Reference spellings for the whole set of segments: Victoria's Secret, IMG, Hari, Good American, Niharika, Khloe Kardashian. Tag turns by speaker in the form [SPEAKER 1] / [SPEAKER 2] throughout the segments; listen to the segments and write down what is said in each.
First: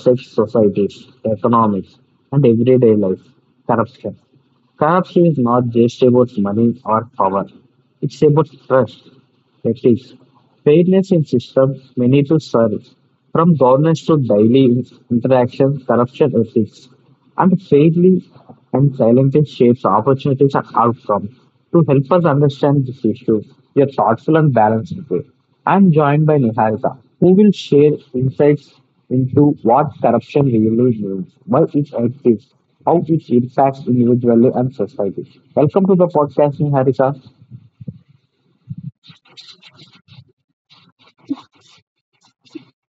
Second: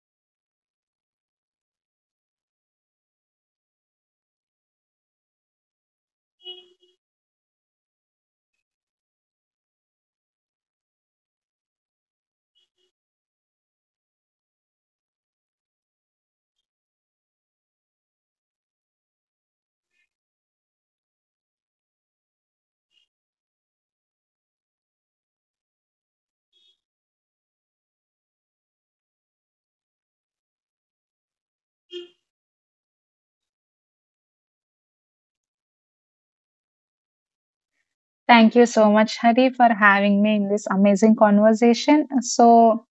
[SPEAKER 1] affects societies, economics, and everyday life: corruption. Corruption is not just about money or power; it's about trust. Next is fairness in systems we need to serve from governance to daily interaction, corruption ethics, and fairly and silently shapes opportunities and outcomes. To help us understand this issue, we are thoughtful and balanced way. I'm joined by Niharika, who will share insights into what corruption really means, why it exists, how it impacts individually and society. Welcome to the podcast, Niharika.
[SPEAKER 2] Thank you so much, Hari, for having me in this amazing conversation. So,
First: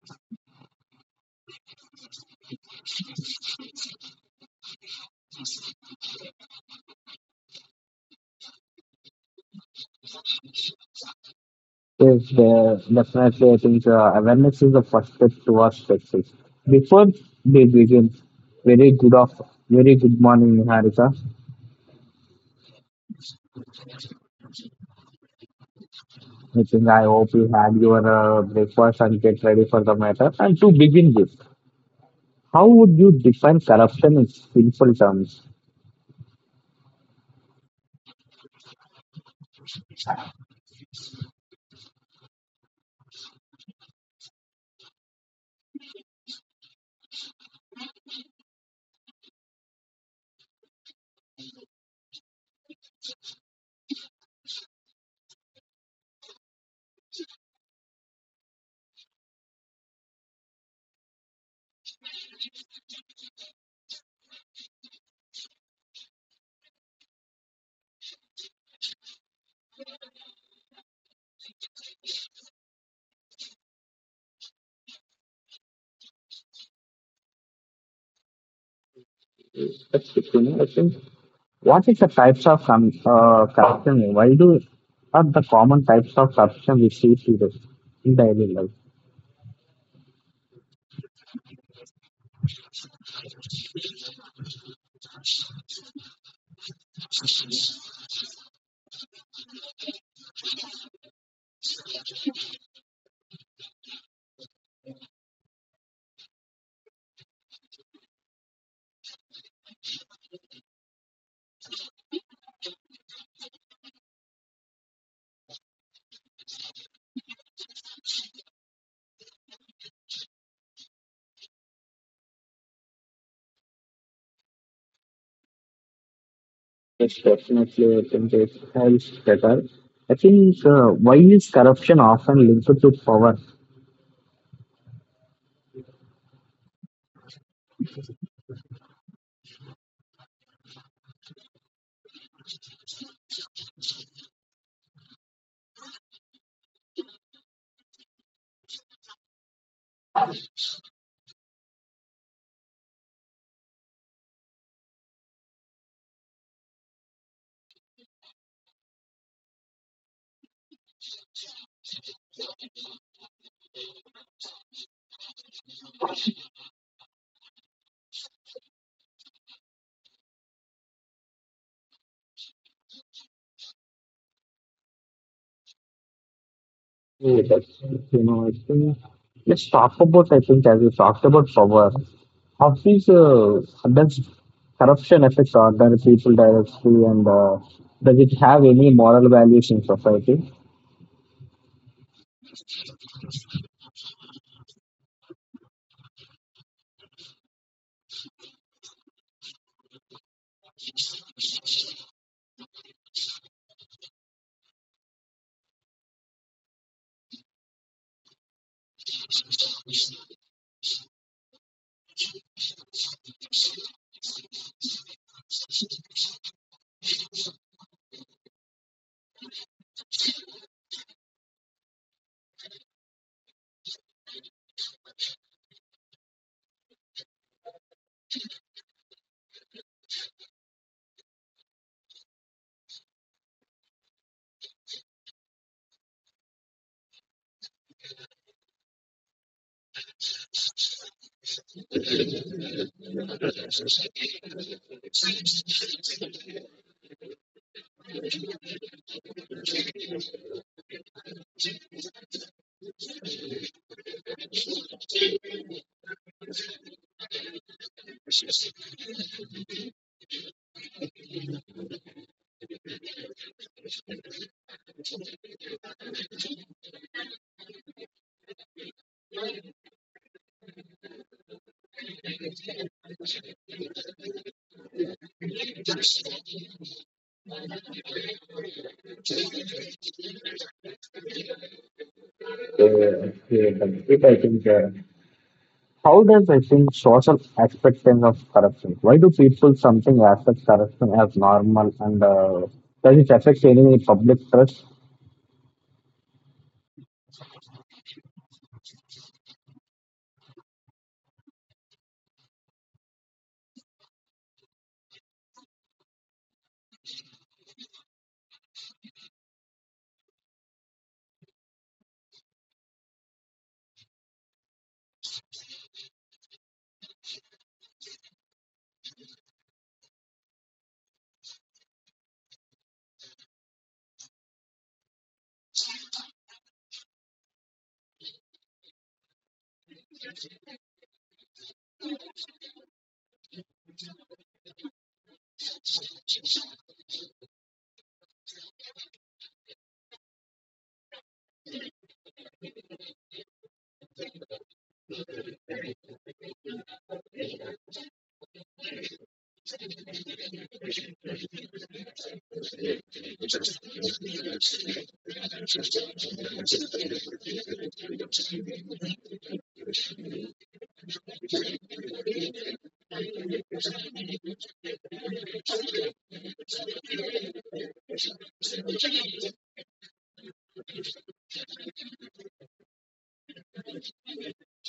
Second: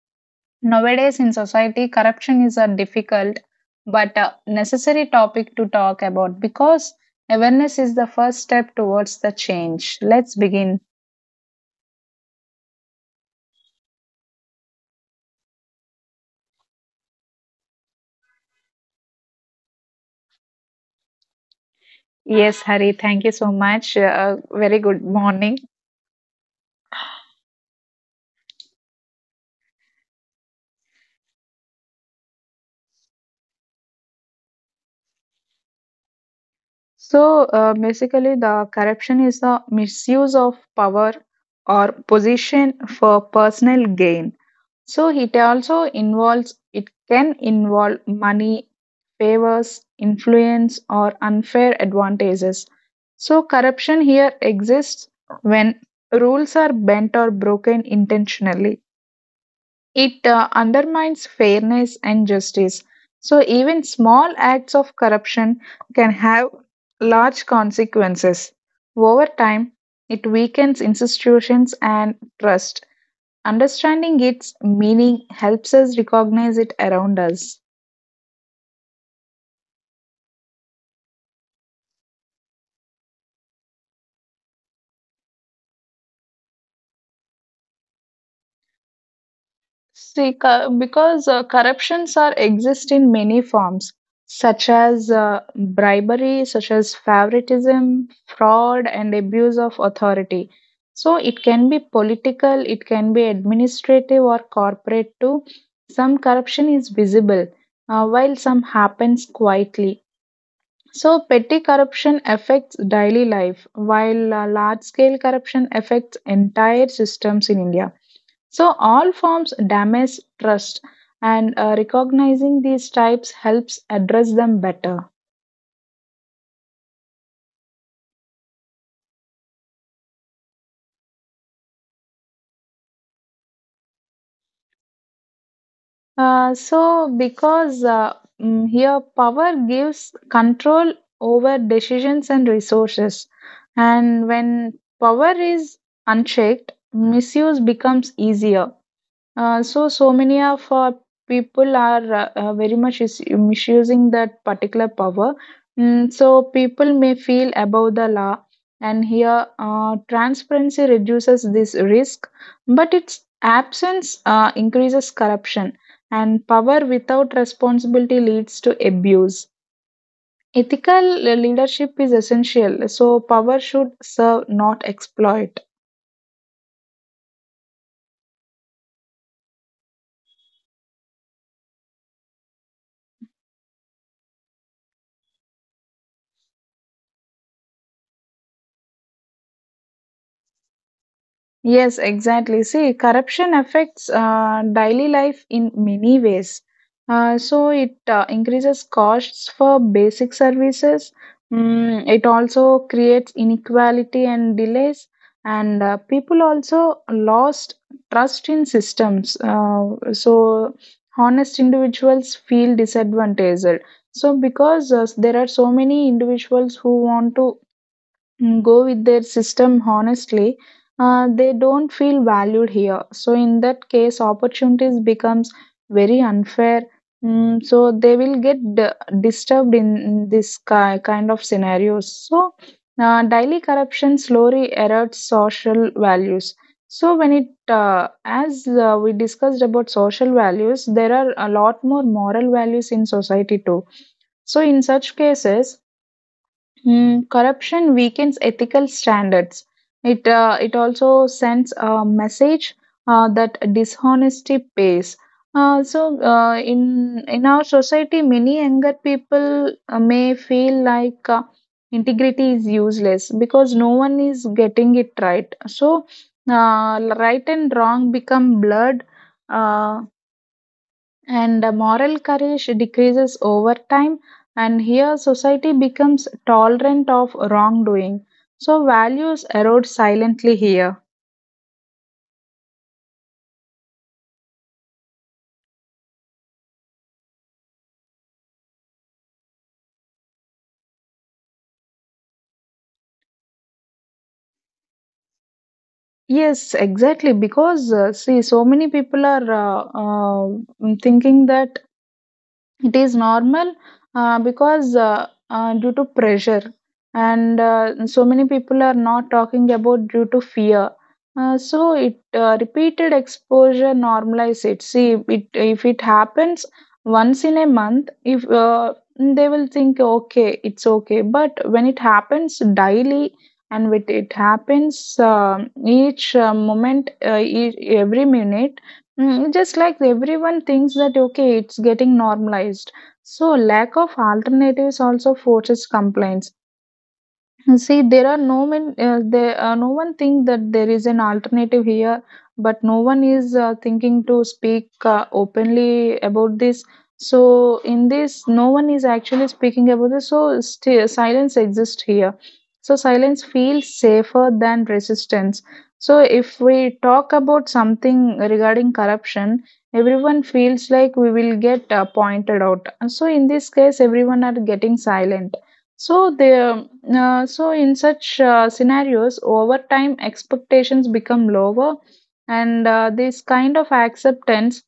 [SPEAKER 2] nowadays in society, corruption is a difficult but necessary topic to talk about because awareness is the first step towards the change. Let's begin.
[SPEAKER 1] Yes, there definitely. I think awareness is the first step towards success. Before we begin, very good of very good morning, Harika.
[SPEAKER 2] Yes, Hari, thank you so much. Very good morning.
[SPEAKER 1] I think I hope you had your breakfast and get ready for the matter. And to begin with, how would you define corruption in simple terms?
[SPEAKER 2] Basically, the corruption is the misuse of power or position for personal gain. So it also involves, it can involve money, favors, influence, or unfair advantages. So corruption here exists when rules are bent or broken intentionally. It undermines fairness and justice. So, even small acts of corruption can have large consequences. Over time, it weakens institutions and trust. Understanding its meaning helps us recognize it around us.
[SPEAKER 1] That's the thing, I think. What is the types of corruption? Why do are the common types of corruption we see today in daily life?
[SPEAKER 2] See, because corruptions are exist in many forms, such as bribery, such as favoritism, fraud, and abuse of authority. So it can be political, it can be administrative or corporate too. Some corruption is visible, while some happens quietly. So, petty corruption affects daily life, while large scale corruption affects entire systems in India. So, all forms damage trust, and recognizing these types helps address them better.
[SPEAKER 1] Yes, definitely. I think it helps better. I think why is corruption often linked to power?
[SPEAKER 2] Uh, so, because uh, Here power gives control over decisions and resources, and when power is unchecked, misuse becomes easier. So many of people are very much is misusing that particular power. So, people may feel above the law, and here transparency reduces this risk, but its absence increases corruption, and power without responsibility leads to abuse. Ethical leadership is essential, so, power should serve, not exploit.
[SPEAKER 1] Yeah, that's, you know, I think let's talk about. I think as we talked about power, how is does corruption affect ordinary people directly, and does it have any moral values in society?
[SPEAKER 2] Yes, exactly. See, corruption affects daily life in many ways. So it increases costs for basic services. Mm, it also creates inequality and delays, and people also lost trust in systems. So, honest individuals feel disadvantaged. So because there are so many individuals who want to go with their system honestly, they don't feel valued here, so in that case opportunities becomes very unfair. Mm, so they will get disturbed in this kind of scenarios, so daily corruption slowly erodes social values. So when it as we discussed about social values, there are a lot more moral values in society too. So in such cases, corruption weakens ethical standards. It also sends a message that dishonesty pays. In our society, many younger people may feel like integrity is useless because no one is getting it right. So uh, right and wrong become blurred. Uh, and Moral courage decreases over time, and here society becomes tolerant of wrongdoing, so values erode silently here.
[SPEAKER 1] Yeah, yeah, that's it. I think. How does I think social acceptance of corruption? Why do people something accept corruption as normal and does it affect any public trust?
[SPEAKER 2] Yes, exactly, because see, so many people are thinking that it is normal because due to pressure, and so many people are not talking about due to fear. So it repeated exposure normalize it. See, it if it happens once in a month, if they will think okay, it's okay. But when it happens daily, and with it happens each moment, each, every minute, just like everyone thinks that okay, it's getting normalized. So lack of alternatives also forces complaints. See, there are no men. No one think that there is an alternative here, but no one is thinking to speak openly about this. So, in this, no one is actually speaking about this. So, still, silence exists here. So, silence feels safer than resistance. So, if we talk about something regarding corruption, everyone feels like we will get pointed out. So, in this case, everyone are getting silent. So, in such scenarios, over time expectations become lower, and this kind of acceptance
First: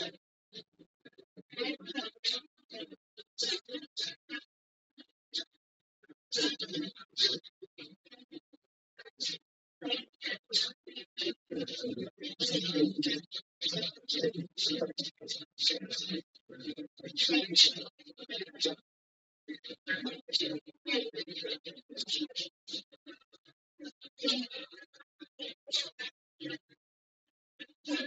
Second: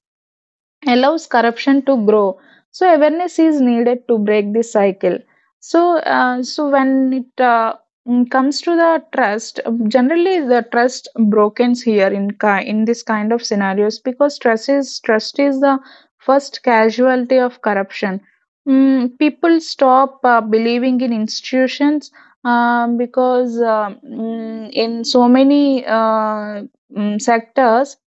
[SPEAKER 2] allows corruption to grow, so awareness is needed to break this cycle. So when it comes to the trust, generally the trust brokens here in this kind of scenarios, because trust is the first casualty of corruption. Mm, people stop believing in institutions, because in so many sectors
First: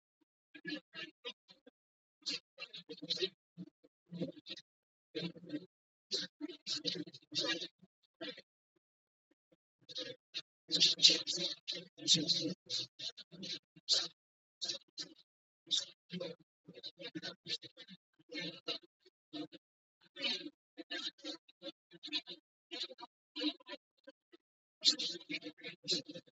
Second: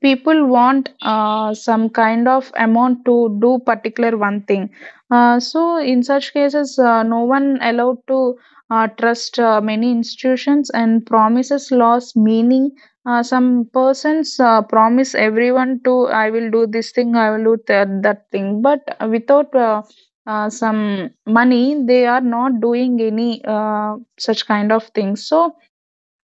[SPEAKER 2] people want some kind of amount to do particular one thing. So in such cases, no one allowed to trust many institutions, and promises lost meaning. Some persons promise everyone to, I will do this thing, I will do that thing, but without some money they are not doing any such kind of things. So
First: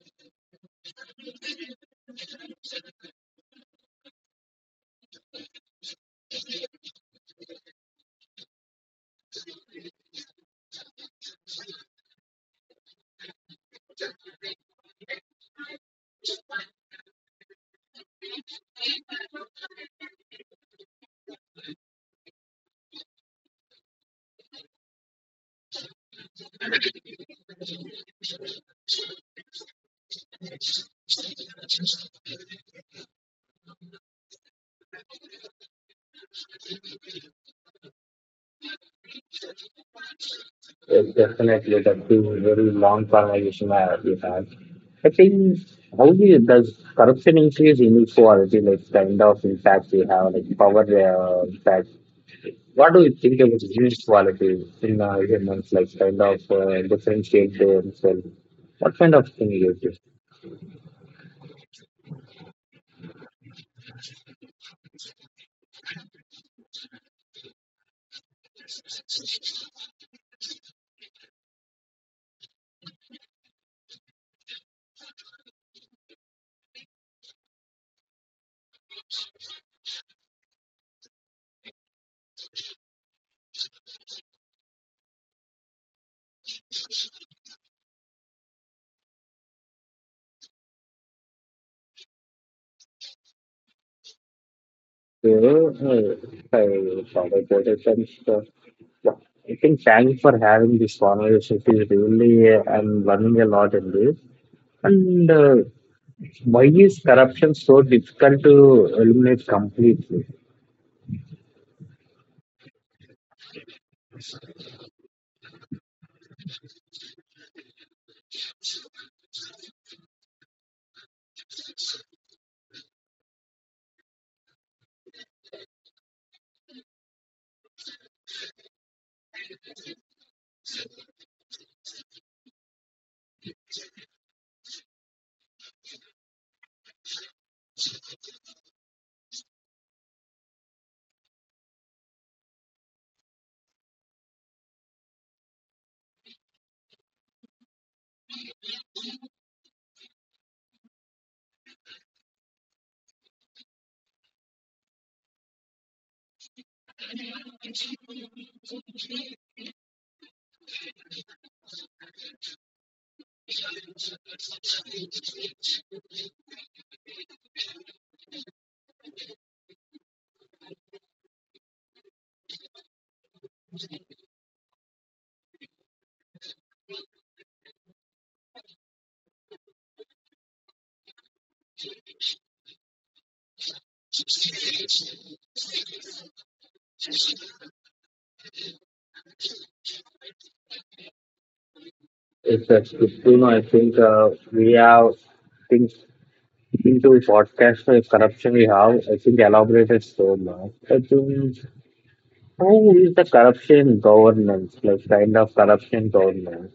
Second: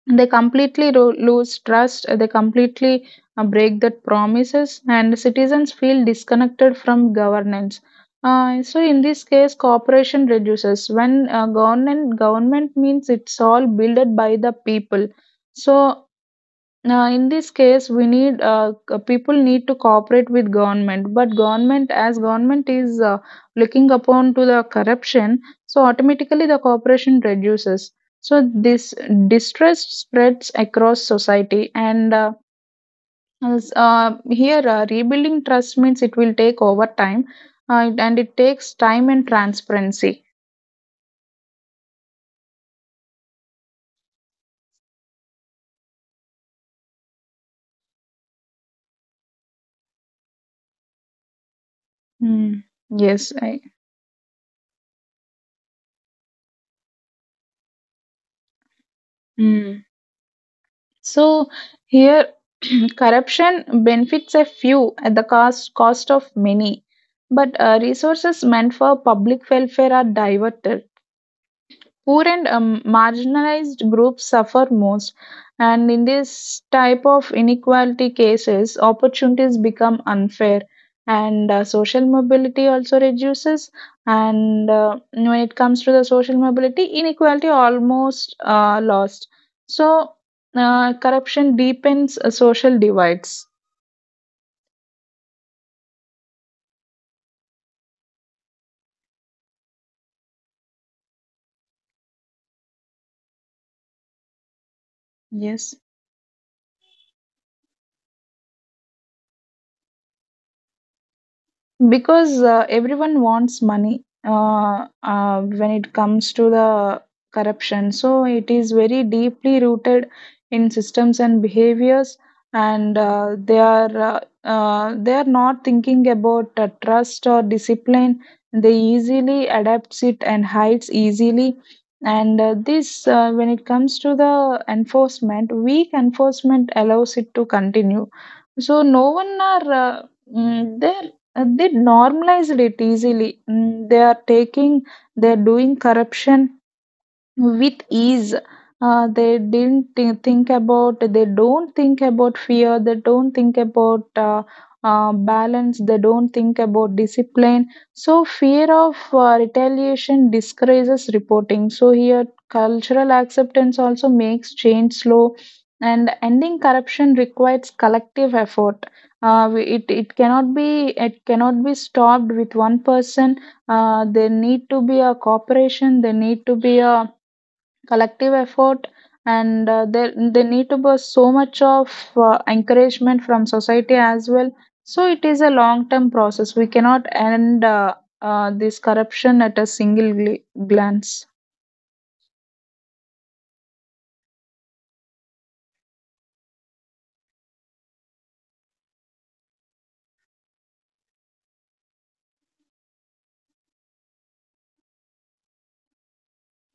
[SPEAKER 2] they completely lose trust, they completely break that promises, and citizens feel disconnected from governance. So, in this case, cooperation reduces. When government means it's all builded by the people. So, now, in this case, we need people need to cooperate with government, but government is looking upon to the corruption, so automatically the cooperation reduces. So this distrust spreads across society, and as, here rebuilding trust means it will take over time, and it takes time and transparency.
[SPEAKER 1] Yes, definitely. That's a very long conversation I we had. I think how we, does corruption increase inequality, like kind of impact we have, like power impact.
[SPEAKER 2] Mm.
[SPEAKER 1] What do you
[SPEAKER 2] Yes,
[SPEAKER 1] think
[SPEAKER 2] I.
[SPEAKER 1] about inequality in humans, like kind of differentiate themselves? What kind of thing is
[SPEAKER 2] Hmm.
[SPEAKER 1] this?
[SPEAKER 2] So here corruption benefits a few at the cost of many, but resources meant for public welfare are diverted. Poor and marginalized groups suffer most, and in this type of inequality cases opportunities become unfair, and social mobility also reduces. And when it comes to the social mobility, inequality almost lost. So corruption deepens social divides.
[SPEAKER 1] So, I follow that essence. Yeah, I think thanks for having this conversation. It is really, I'm learning a lot in this. And
[SPEAKER 2] Yes,
[SPEAKER 1] why is corruption so difficult to eliminate completely?
[SPEAKER 2] because everyone wants money. When it comes to the corruption, so it is very deeply rooted in systems and behaviors, and they are not thinking about trust or discipline. They easily adapts it and hides easily. And this when it comes to the enforcement, weak enforcement allows it to continue. So no one are mm, there they normalized it easily. Mm, they are taking, they are doing corruption with ease. They don't think about fear, they don't think about balance, they don't think about discipline. So fear of retaliation discourages reporting, so here cultural acceptance also makes change slow, and ending corruption requires collective effort. It, it cannot be stopped with one person. There need to be a cooperation, there need to be a collective effort, and there they need to be so much of encouragement from society as well. So it is a long term process, we cannot end this corruption at a single glance.
[SPEAKER 1] It's a you know, I think we have think into podcast corruption we have. I think elaborated so much. I think how is the corruption governance, like kind of corruption governance?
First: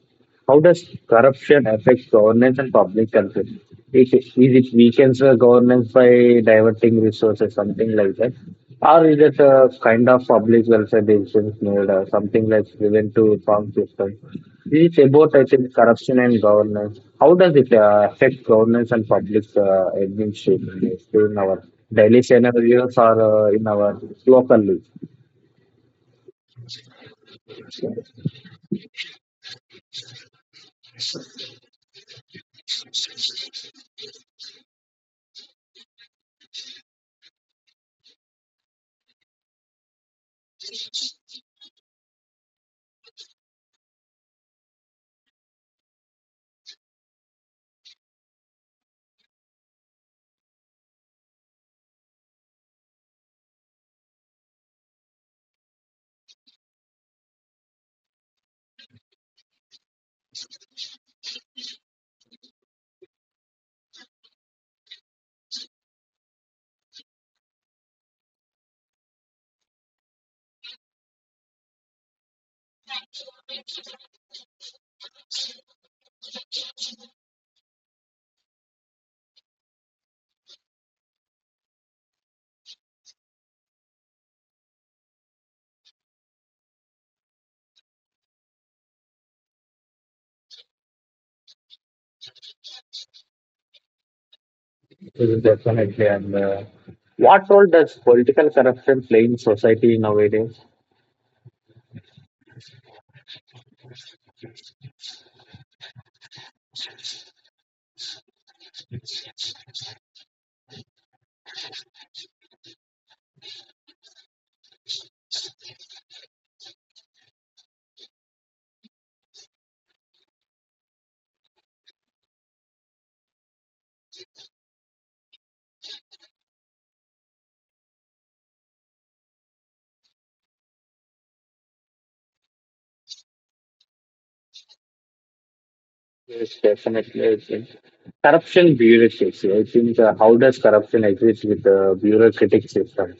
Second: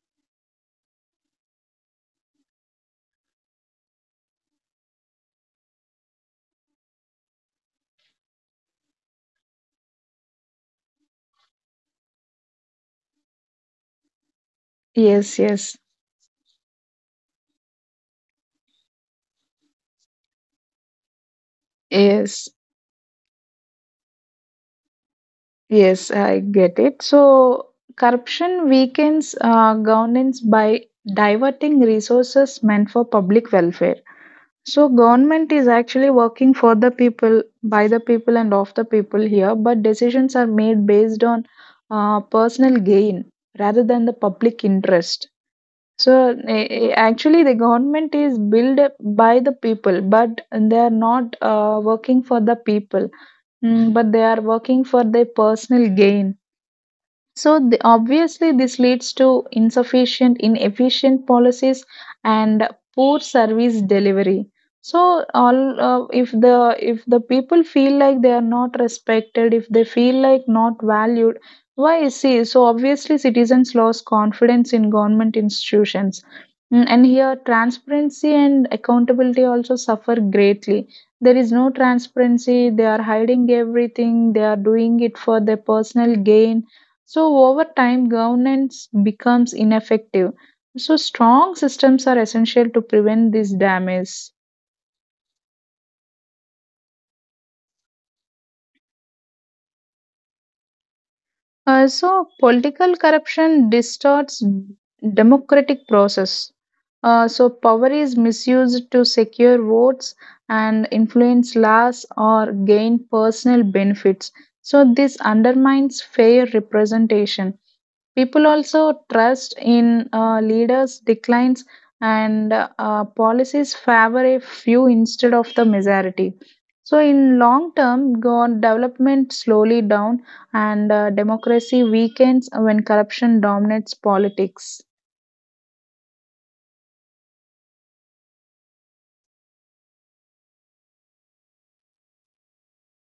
[SPEAKER 1] How does corruption affect governance and public control? Is it weakens the governance by diverting resources, something like that? Or is it a kind of public welfare decisions made, or something like prevent to farm system? Is it about,
[SPEAKER 2] Yes,
[SPEAKER 1] I think,
[SPEAKER 2] yes.
[SPEAKER 1] corruption and governance? How does it affect governance and public administration in our daily
[SPEAKER 2] Yes,
[SPEAKER 1] scenarios or in our local life?
[SPEAKER 2] yes, I get it. So, corruption weakens governance by diverting resources meant for public welfare. So government is actually working for the people, by the people, and of the people here, but decisions are made based on personal gain rather than the public interest. So actually, the government is built by the people, but they are not working for the people, Mm, but they are working for their personal gain. So the, obviously, this leads to insufficient, inefficient policies and poor service delivery. So all if the people feel like they are not respected, if they feel like not valued, why is see? So obviously, citizens lose confidence in government institutions, Mm, and here transparency and accountability also suffer greatly. There is no transparency. They are hiding everything. They are doing it for their personal gain, so, over time, governance becomes ineffective. So, strong systems are essential to prevent this damage.
[SPEAKER 1] Mm, definitely. And what role does political corruption play in society nowadays?
[SPEAKER 2] Political corruption distorts democratic process. Power is misused to secure votes and influence laws or gain personal benefits. So, this undermines fair representation. People also trust in leaders declines, and policies favor a few instead of the majority. So in long term, go development slowly down, and democracy weakens when corruption dominates politics.
[SPEAKER 1] Yes, definitely. I think. Corruption bureaucracy. I think how does corruption exist with the bureaucratic system?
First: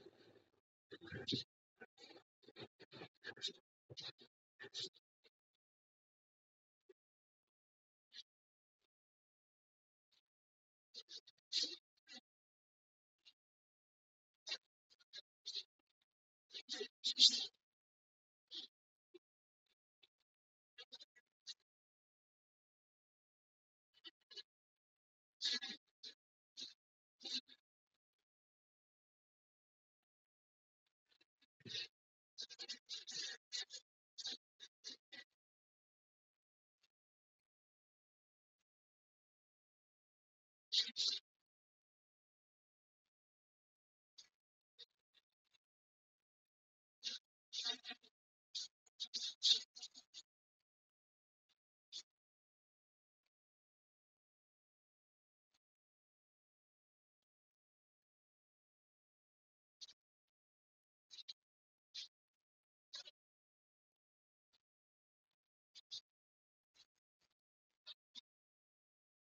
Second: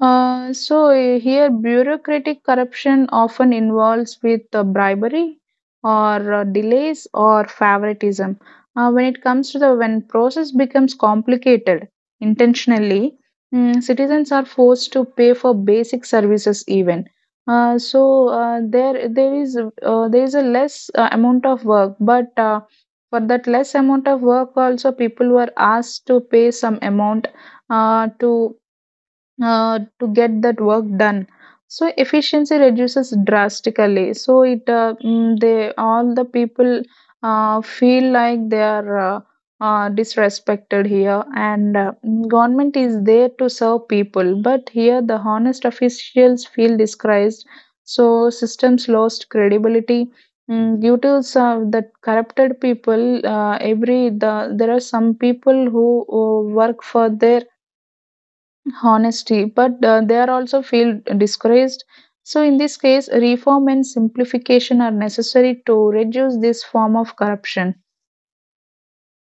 [SPEAKER 2] So here, bureaucratic corruption often involves with bribery or delays or favoritism. When it comes to the when process becomes complicated intentionally, mm, citizens are forced to pay for basic services even. There is a less amount of work, but for that less amount of work also people were asked to pay some amount uh, to to get that work done. So efficiency reduces drastically. They all the people feel like they are disrespected here, and government is there to serve people, but here the honest officials feel disgraced, so systems lost credibility. Mm, due to some that corrupted people, every the there are some people who work for their honesty, but they are also feel discouraged. So, in this case, reform and simplification are necessary to reduce this form of corruption.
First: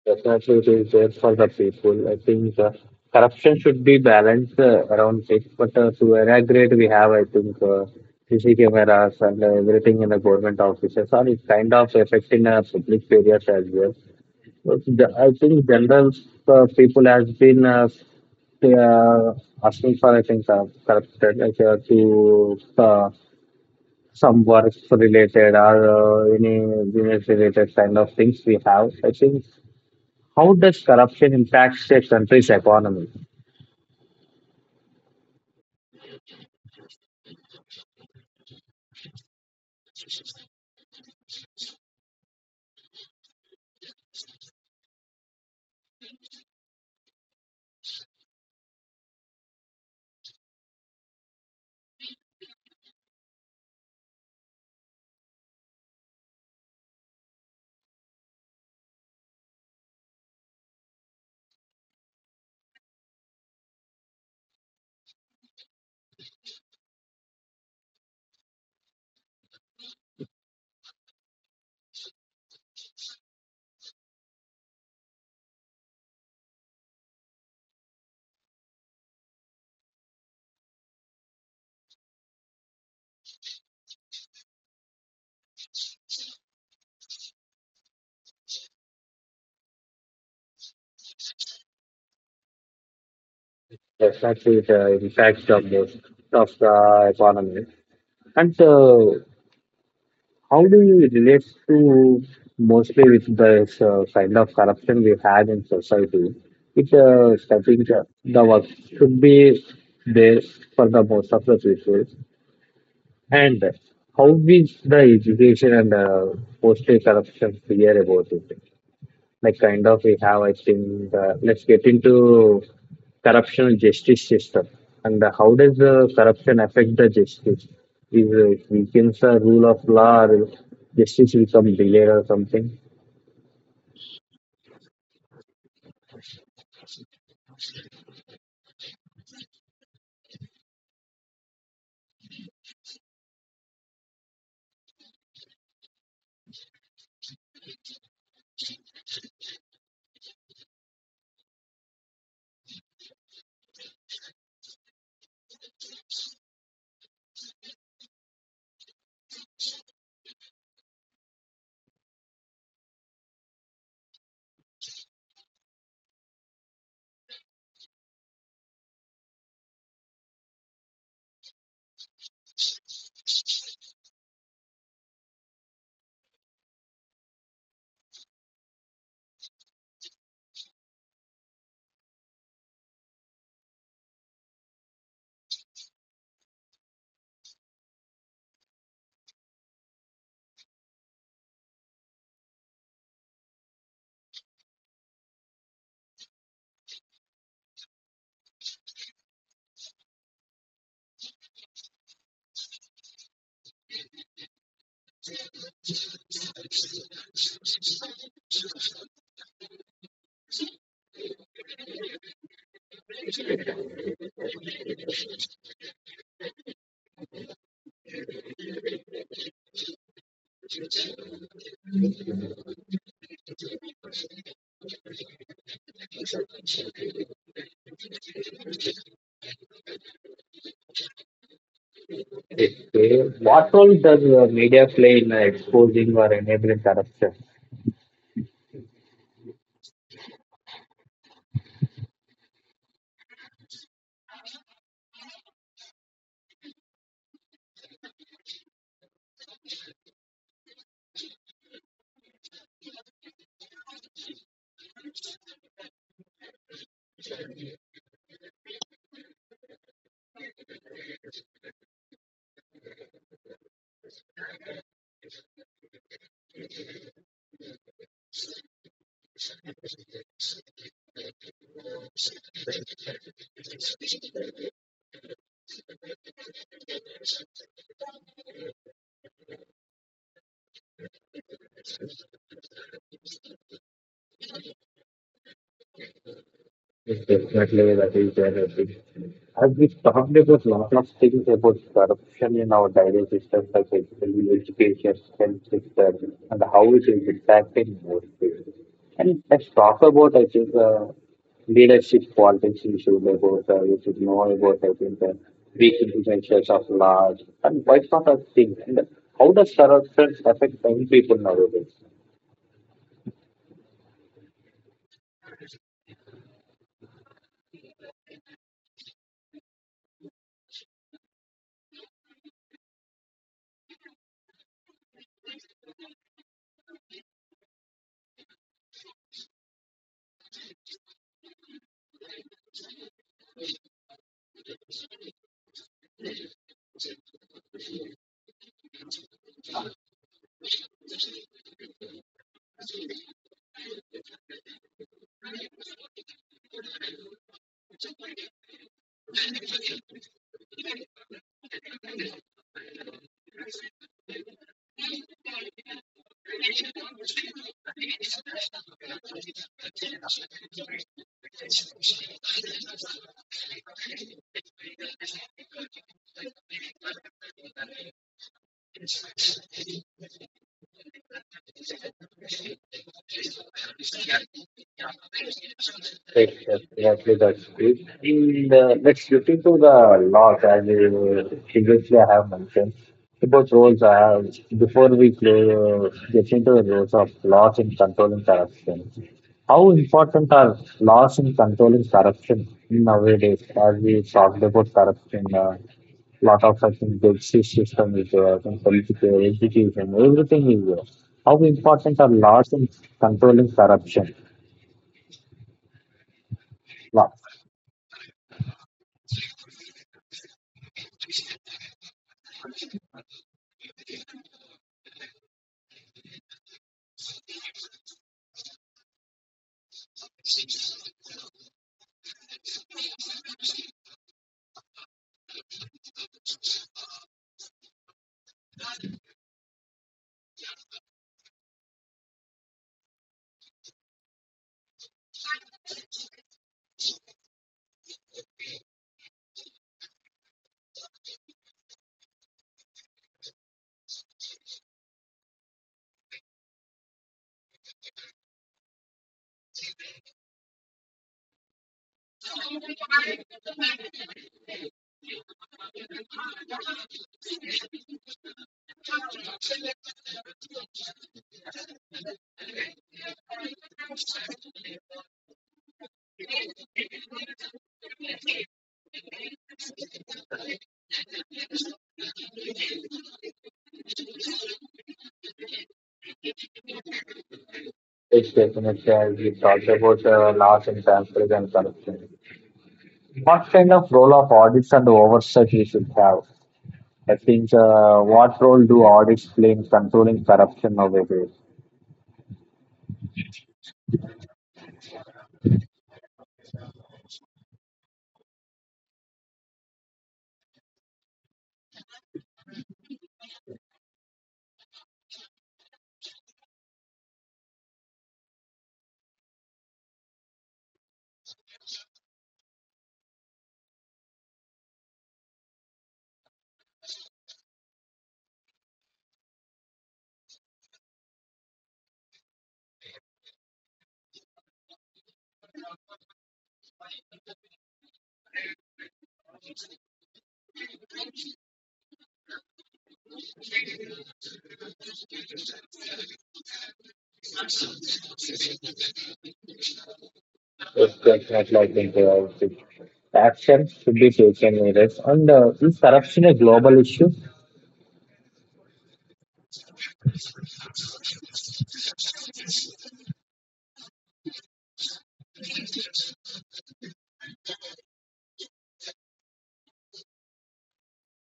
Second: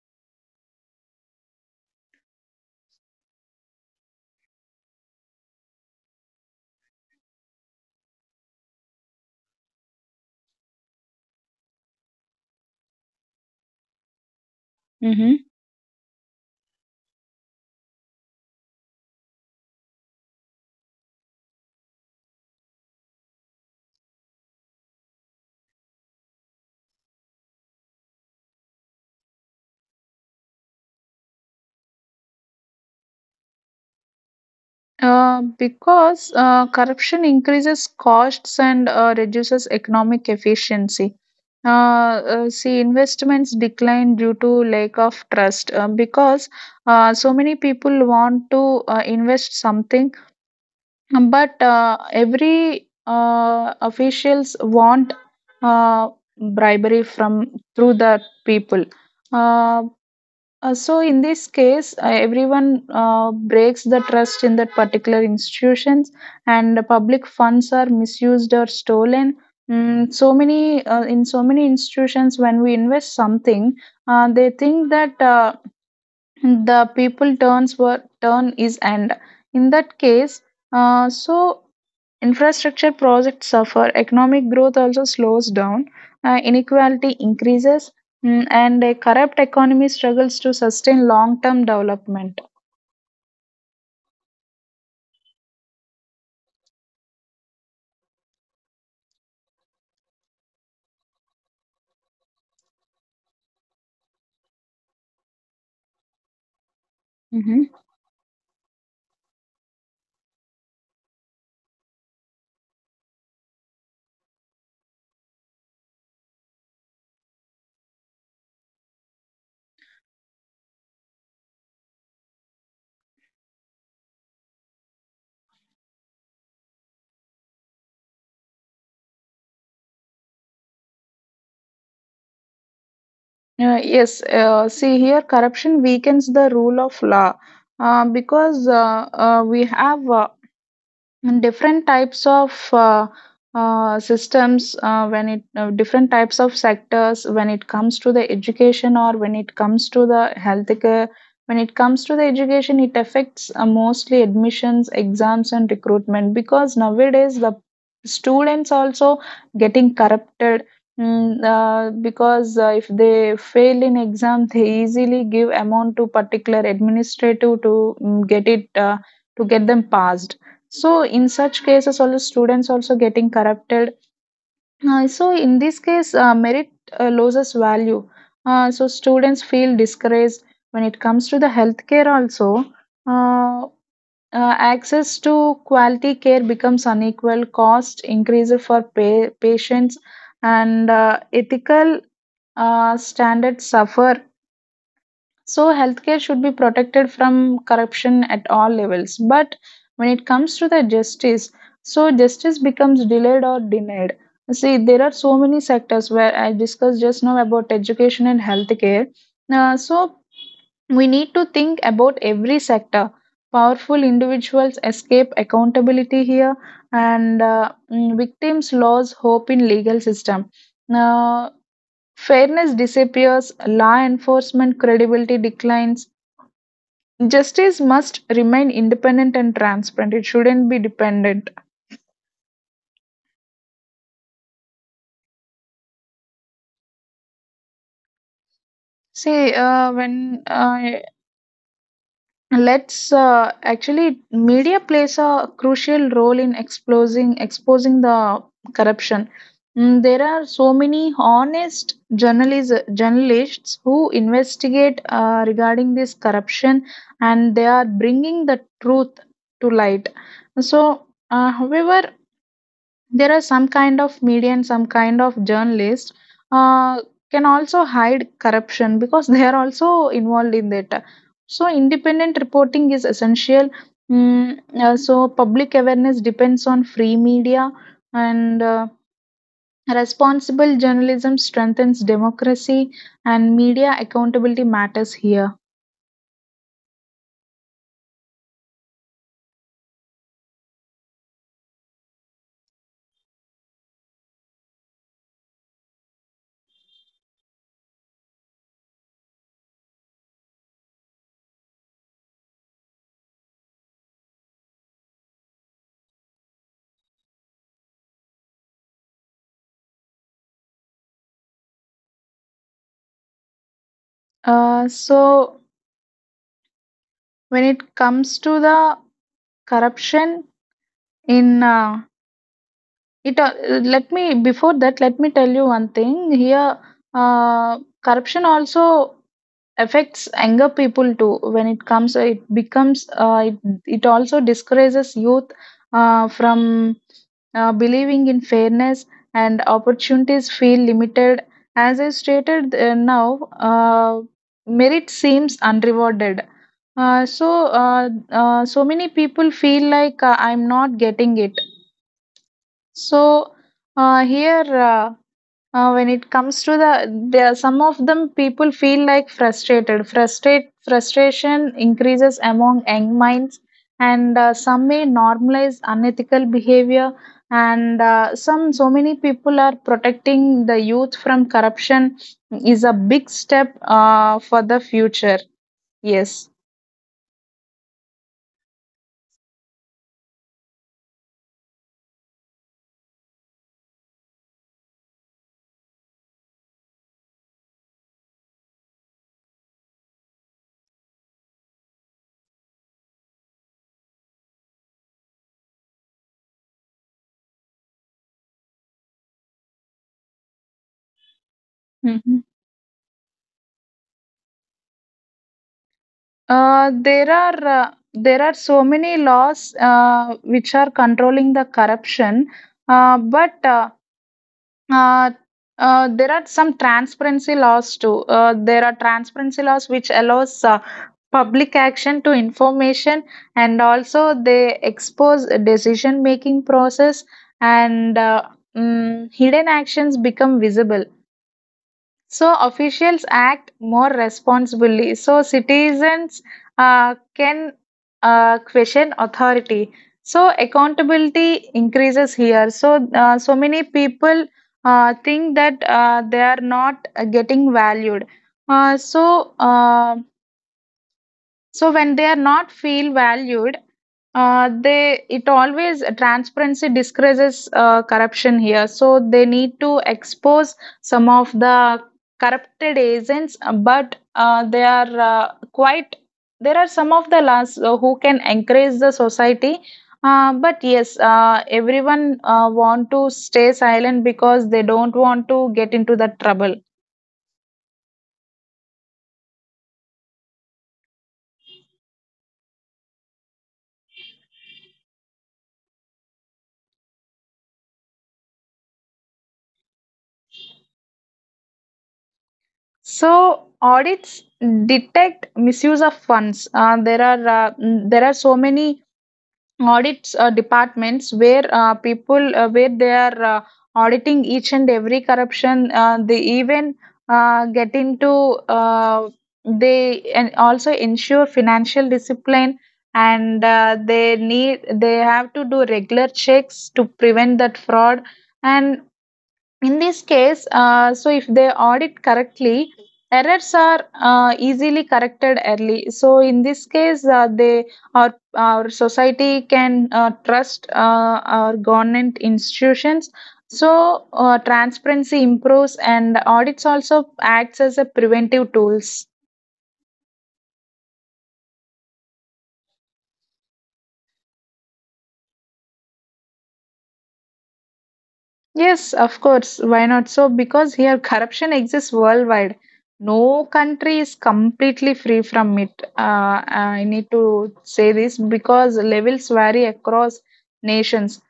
[SPEAKER 1] Definitely, it is there for the people. I think corruption should be balanced around it, but to an aggregate, we have, I think, CC cameras and everything in the government offices, or it kind of affecting public areas as well. Well, I
[SPEAKER 2] hmm
[SPEAKER 1] think general people has been they are asking for I think corrupted like to some work related or any business related kind of things we have. I think how does corruption impact a country's economy?
[SPEAKER 2] Because corruption increases costs and reduces economic efficiency. See, investments decline due to lack of trust because so many people want to invest something but every officials want uh, bribery from through the people, uh, so in this case everyone breaks the trust in that particular institutions, and the public funds are misused or stolen. So many in so many institutions when we invest something, they think that the people turn is end in that case. So infrastructure projects suffer, economic growth also slows down, inequality increases, and a corrupt economy struggles to sustain long term development.
[SPEAKER 1] Definitely, it impacts the most of the economy. And how do you relate to mostly with this kind of corruption we had in society? It I
[SPEAKER 2] Mhm.
[SPEAKER 1] think the work should be there for the most of the people, and how is the education and mostly corruption fear about it? Like kind of we have I think let's get into corruption and justice system and how does the corruption affect the justice, is it weakens the rule of law or justice become delayed or something.
[SPEAKER 2] Yes, see here, corruption weakens the rule of law because we have and different types of systems. When it, different types of sectors when it comes to the education or when it comes to the healthcare, when it comes to the education, it affects mostly admissions, exams and recruitment, because nowadays the students also getting corrupted. Because if they fail in exam, they easily give amount to particular administrative to get it, to get them passed. So in such cases, also students also getting corrupted. So in this case, merit loses value. So students feel discouraged. When it comes to the healthcare, also, uh, access to quality care becomes unequal. Cost increases for patients, and ethical standards suffer. So healthcare should be protected from corruption at all levels. But when it comes to the justice, so justice becomes delayed or denied. See, there are so many sectors where I discussed just now about education and healthcare. So we need to think about every sector. Powerful individuals escape accountability here, and victims lose hope in legal system. Now, fairness disappears, law enforcement credibility declines. Justice must remain independent and transparent. It shouldn't be dependent.
[SPEAKER 1] Okay. What role does media play in exposing or enabling corruption?
[SPEAKER 2] See, when let's actually, media plays a crucial role in exposing the corruption. There are so many honest journalists who investigate regarding this corruption, and they are bringing the truth to light. So, however, there are some kind of media and some kind of journalists uh, can also hide corruption because they are also involved in that. So independent reporting is essential. So public awareness depends on free media, and responsible journalism strengthens democracy, and media accountability matters here.
[SPEAKER 1] Yes, definitely, that is there. I think. As we talked about lot of things about corruption in our daily system, like education, health system, and how it is impacting more people. And let's talk about, I think, leadership politics issues about, you should know about, I think, the big influences of large and quite sort of things. And how does corruption affect young people nowadays?
[SPEAKER 2] So when it comes to the corruption in It let me, before that, let me tell you one thing here. Corruption also affects younger people too. When it comes, it becomes it it also discourages youth from believing in fairness, and opportunities feel limited. As I stated now, uh, merit seems unrewarded. So many people feel like, I'm not getting it. So, uh, here, uh, when it comes to the, there are some of them people feel like frustrated. Frustration increases among young minds, and some may normalize unethical behavior. And so many people are protecting the youth from corruption is a big step for the future. Yes.
[SPEAKER 1] Ex- Exactly, that's it. And let's look into the laws as you previously I have mentioned about roles. I have before we play, get into the roles of laws in controlling corruption. How important are laws in controlling corruption nowadays? As we talked about corruption, lot of I think justice system is there, and political education, everything is there. How important are
[SPEAKER 2] Mm-hmm.
[SPEAKER 1] laws in controlling corruption?
[SPEAKER 2] There are so many laws which are controlling the corruption, but uh, there are some transparency laws too. There are transparency laws which allows public action to information, and also they expose decision making process, and hidden actions become visible. So officials act more responsibly. So citizens can question authority. So accountability increases here. So so many people think that they are not getting valued. Uh, so. um so when they are not feel valued, they it always transparency discourages corruption here, so they need to expose some of the corrupted agents, but they are quite, there are some of the laws who can encourage the society, but yes, everyone want to stay silent because they don't want to get into the trouble.
[SPEAKER 1] Each we talked about laws and transparency and corruption. What kind of role of audits and oversight we should have? I think what role do audits play in controlling corruption nowadays?
[SPEAKER 2] So audits detect misuse of funds. There are so many audits departments where people where they are auditing each and every corruption. They even get into uh, they and also ensure financial discipline, and they have to do regular checks to prevent that fraud. And in this case, so if they audit correctly, errors are easily corrected early. So in this case, they, our society can trust our government institutions. So transparency improves, and audits also acts as a preventive tools.
[SPEAKER 1] It's definitely, I think, the actions should be taken with it. And is corruption a global issue?
[SPEAKER 2] Yes, of course. Why not? So, because here corruption exists worldwide. No country is completely free from it. I need to say this because levels vary across nations.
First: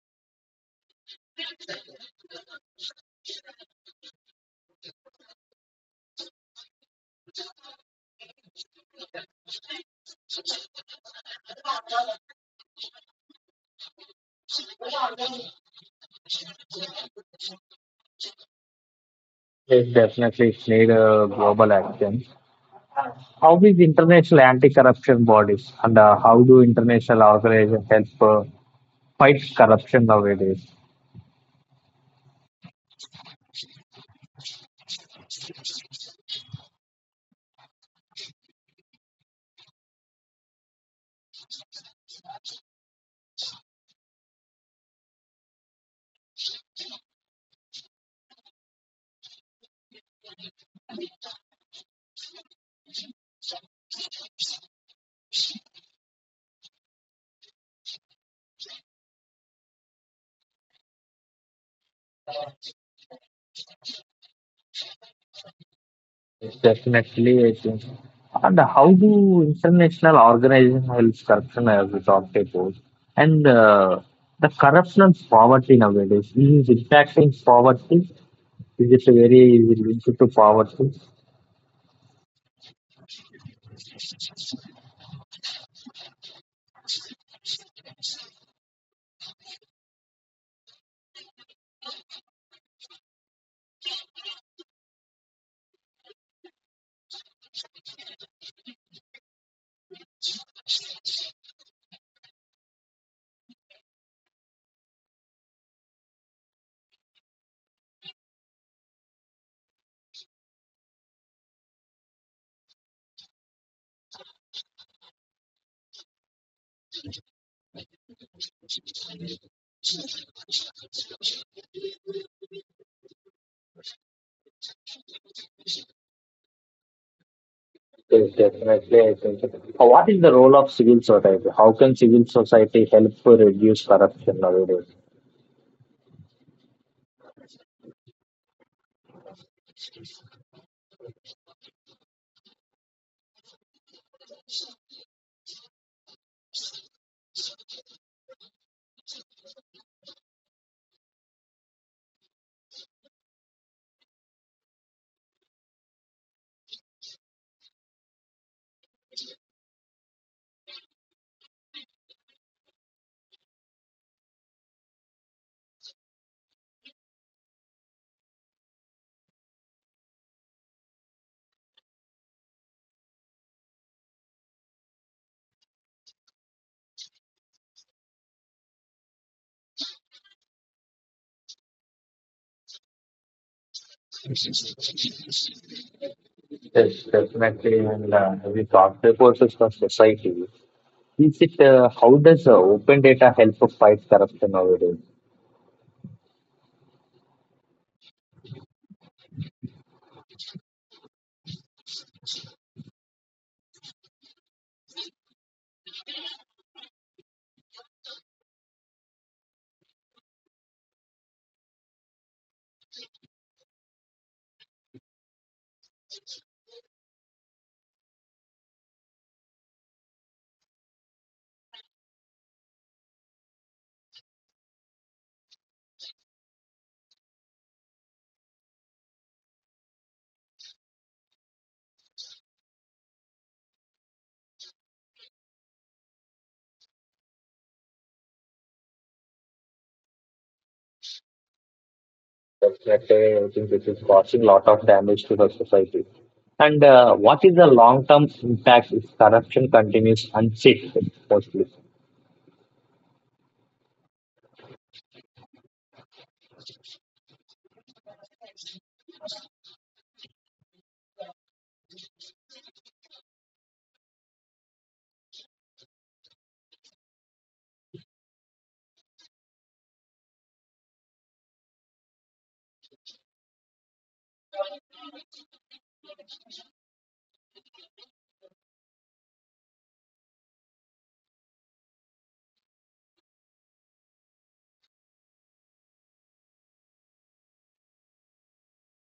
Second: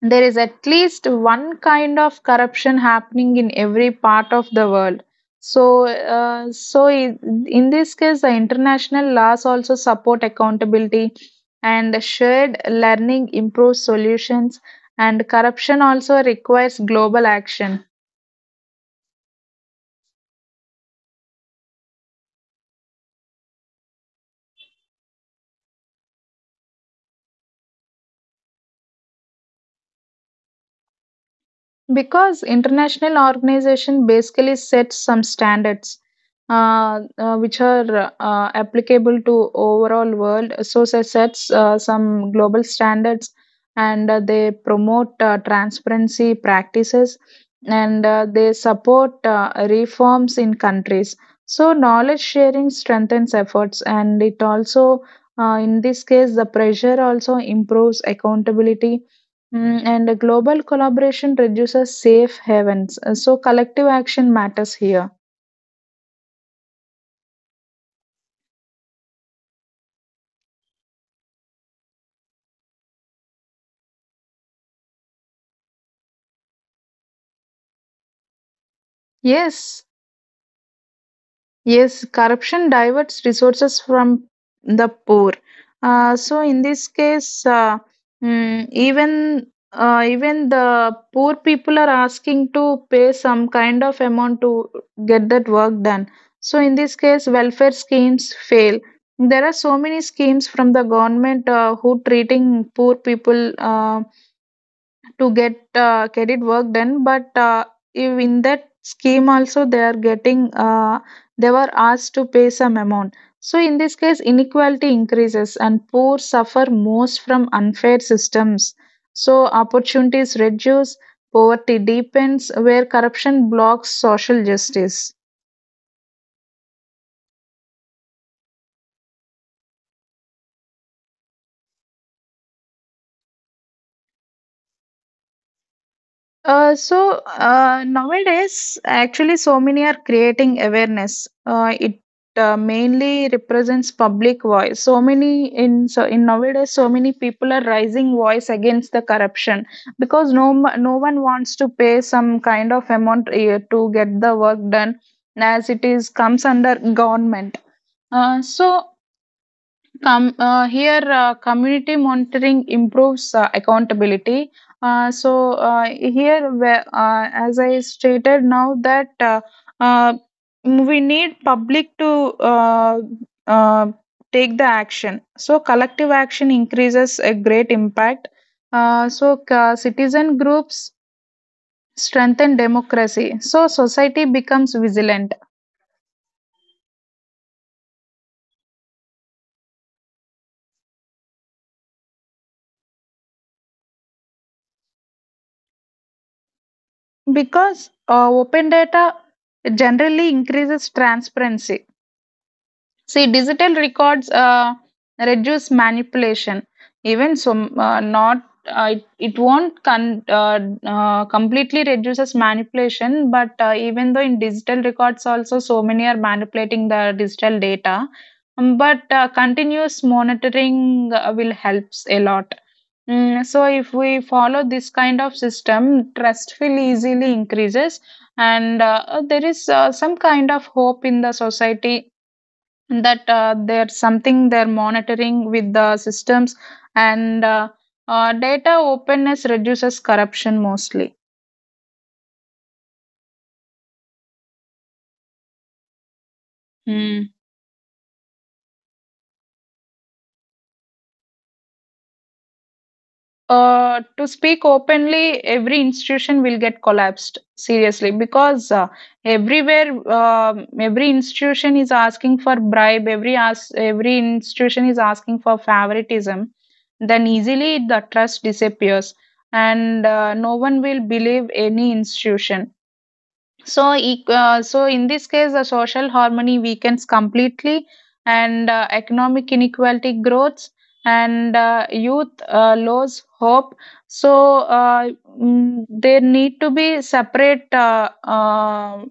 [SPEAKER 2] There is at least one kind of corruption happening in every part of the world. So, uh, so i- in this case, the international laws also support accountability, and shared learning improves solutions. And corruption also requires global action.
[SPEAKER 1] Yes, definitely, it's need global action. How is international anti-corruption bodies and how do international organizations help fight corruption nowadays?
[SPEAKER 2] Because international organization basically sets some standards which are applicable to overall world. So it sets some global standards, and they promote transparency practices, and they support reforms in countries. So knowledge sharing strengthens efforts, and it also, in this case, the pressure also improves accountability. And a global collaboration reduces safe havens. So collective action matters here.
[SPEAKER 1] Yes, definitely. I think. And how do international organizations help corruption as we top about? And the corruption and poverty nowadays, is it impacting poverty? Is it very is it
[SPEAKER 2] Yes,
[SPEAKER 1] linked to poverty?
[SPEAKER 2] yes, corruption diverts resources from the poor. So in this case, mm, Even even the poor people are asking to pay some kind of amount to get that work done. So in this case, welfare schemes fail. There are so many schemes from the government who treating poor people um to get credit work done, but if in that scheme also they are getting they were asked to pay some amount. So in this case, inequality increases, and poor suffer most from unfair systems, so opportunities reduce. Poverty deepens where corruption blocks social justice.
[SPEAKER 1] Yes, definitely. I think. What is the role of civil society? How can civil society help to reduce corruption nowadays?
[SPEAKER 2] Nowadays, actually, so many are creating awareness. It mainly represents public voice. So many, in so in nowadays, so many people are rising voice against the corruption because no one wants to pay some kind of amount to get the work done, as it is comes under government. So Com Here, community monitoring improves accountability. Here, where, as I stated now that, uh, we need public to uh, uh, take the action. So collective action increases a great impact. Citizen groups strengthen democracy. So society becomes vigilant
[SPEAKER 1] Yes, definitely. And we talked about the society. Is it how does open data help to fight corruption nowadays?
[SPEAKER 2] because open data generally increases transparency. See, digital records reduce manipulation. Even so, not it won't con- completely reduces manipulation. But even though in digital records also, so many are manipulating the digital data. But Continuous monitoring will helps a lot. So if we follow this kind of system, trust will easily increases, and there is some kind of hope in the society that there's something they're monitoring with the systems, and data openness reduces corruption mostly.
[SPEAKER 1] Definitely, I think it is causing a lot of damage to the society. And
[SPEAKER 2] Hmm.
[SPEAKER 1] what is the long term impact if corruption continues unchecked mostly?
[SPEAKER 2] To speak openly, every institution will get collapsed seriously because everywhere, every institution is asking for bribe. Every, as every institution is asking for favoritism. Then easily the trust disappears, and no one will believe any institution. So in this case, the social harmony weakens completely, and economic inequality grows, and youth lose hope. So, there need to be separate uh, uh,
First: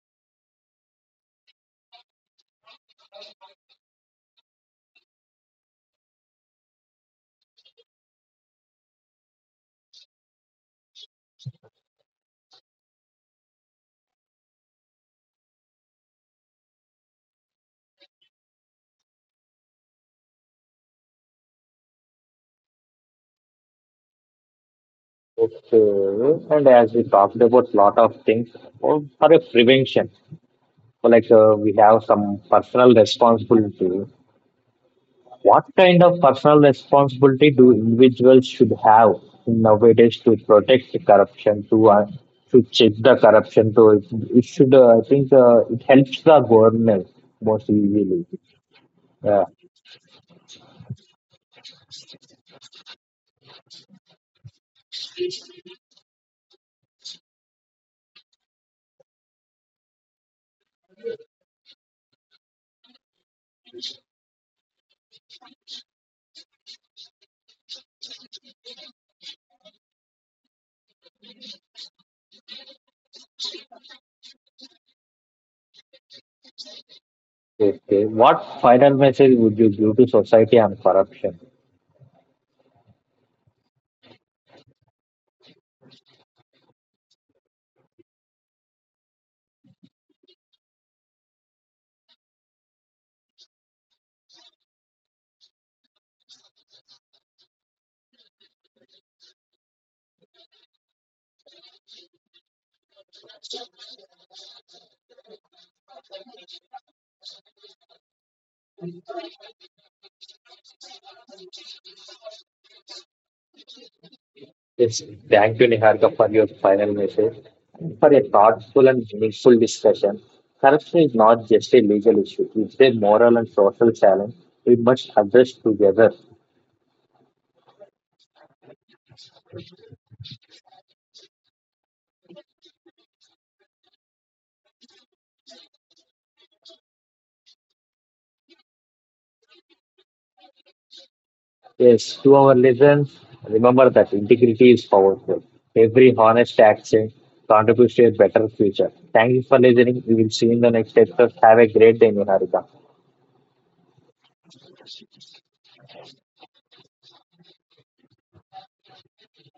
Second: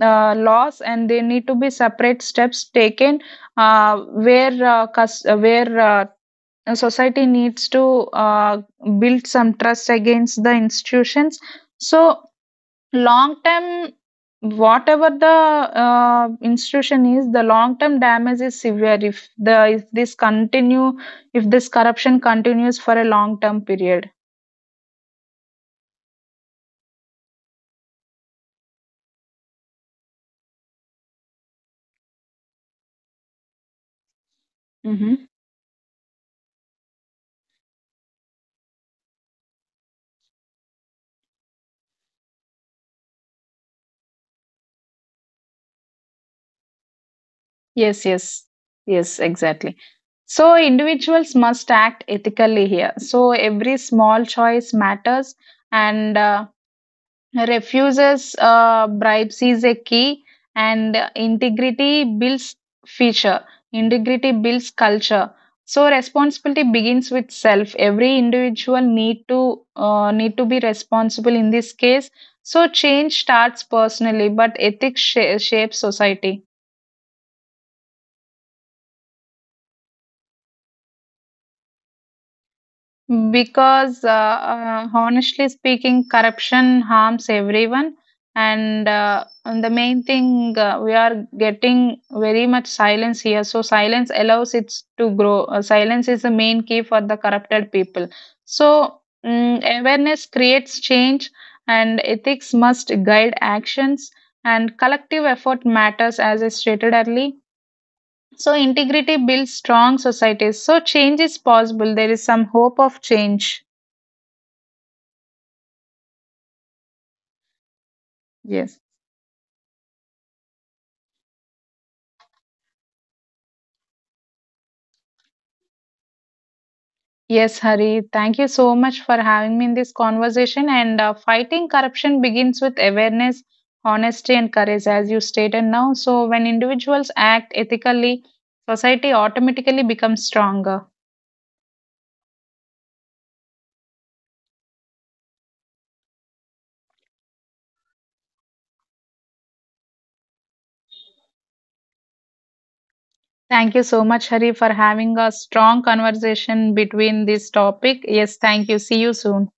[SPEAKER 2] uh, laws, and there need to be separate steps taken where society needs to build some trust against the institutions. So long term, whatever the institution is, the long term damage is severe if this continue, if this corruption continues for a long term period.
[SPEAKER 1] Okay. And as we talked about lot of things, or for a prevention, so like we have some personal responsibility.
[SPEAKER 2] Mm-hmm.
[SPEAKER 1] What kind of personal responsibility do individuals should have nowadays to protect the corruption, to check the corruption? To it, it should, I think, it helps the government most
[SPEAKER 2] Yes,
[SPEAKER 1] easily.
[SPEAKER 2] yes, yes,
[SPEAKER 1] Yeah.
[SPEAKER 2] exactly. So individuals must act ethically here, so every small choice matters, and refuses bribes is a key, and integrity builds feature. Integrity builds culture. So responsibility begins with self. Every individual need to be responsible in this case. So change starts personally, but ethics shapes society.
[SPEAKER 1] Okay. Okay. What final message would you give to society on corruption?
[SPEAKER 2] Because honestly speaking, corruption harms everyone, and, the main thing we are getting very much silence here. So silence allows it to grow. Silence is the main key for the corrupted people. So awareness creates change, and ethics must guide actions, and collective effort matters, as I stated earlier. So integrity builds strong societies. So change is possible. There is some hope of change.
[SPEAKER 1] Yes. Thank you, Niharika, for your final message and for a
[SPEAKER 2] Yes.
[SPEAKER 1] thoughtful and meaningful discussion. Corruption is not just a legal issue; it's a moral and social challenge we must address together.
[SPEAKER 2] Yes, Hari. Thank you so much for having me in this conversation. And fighting corruption begins with awareness, honesty, and courage, as you stated now. So, when individuals act ethically, society automatically becomes stronger.
[SPEAKER 1] Yes, to our listeners, remember that integrity is powerful. Every honest action contributes to a better future. Thank you for listening. We will see you in the next episode. Have a great day, Niharika.
[SPEAKER 2] Thank you so much, Hari, for having a strong conversation between this topic. Yes, thank you. See you soon.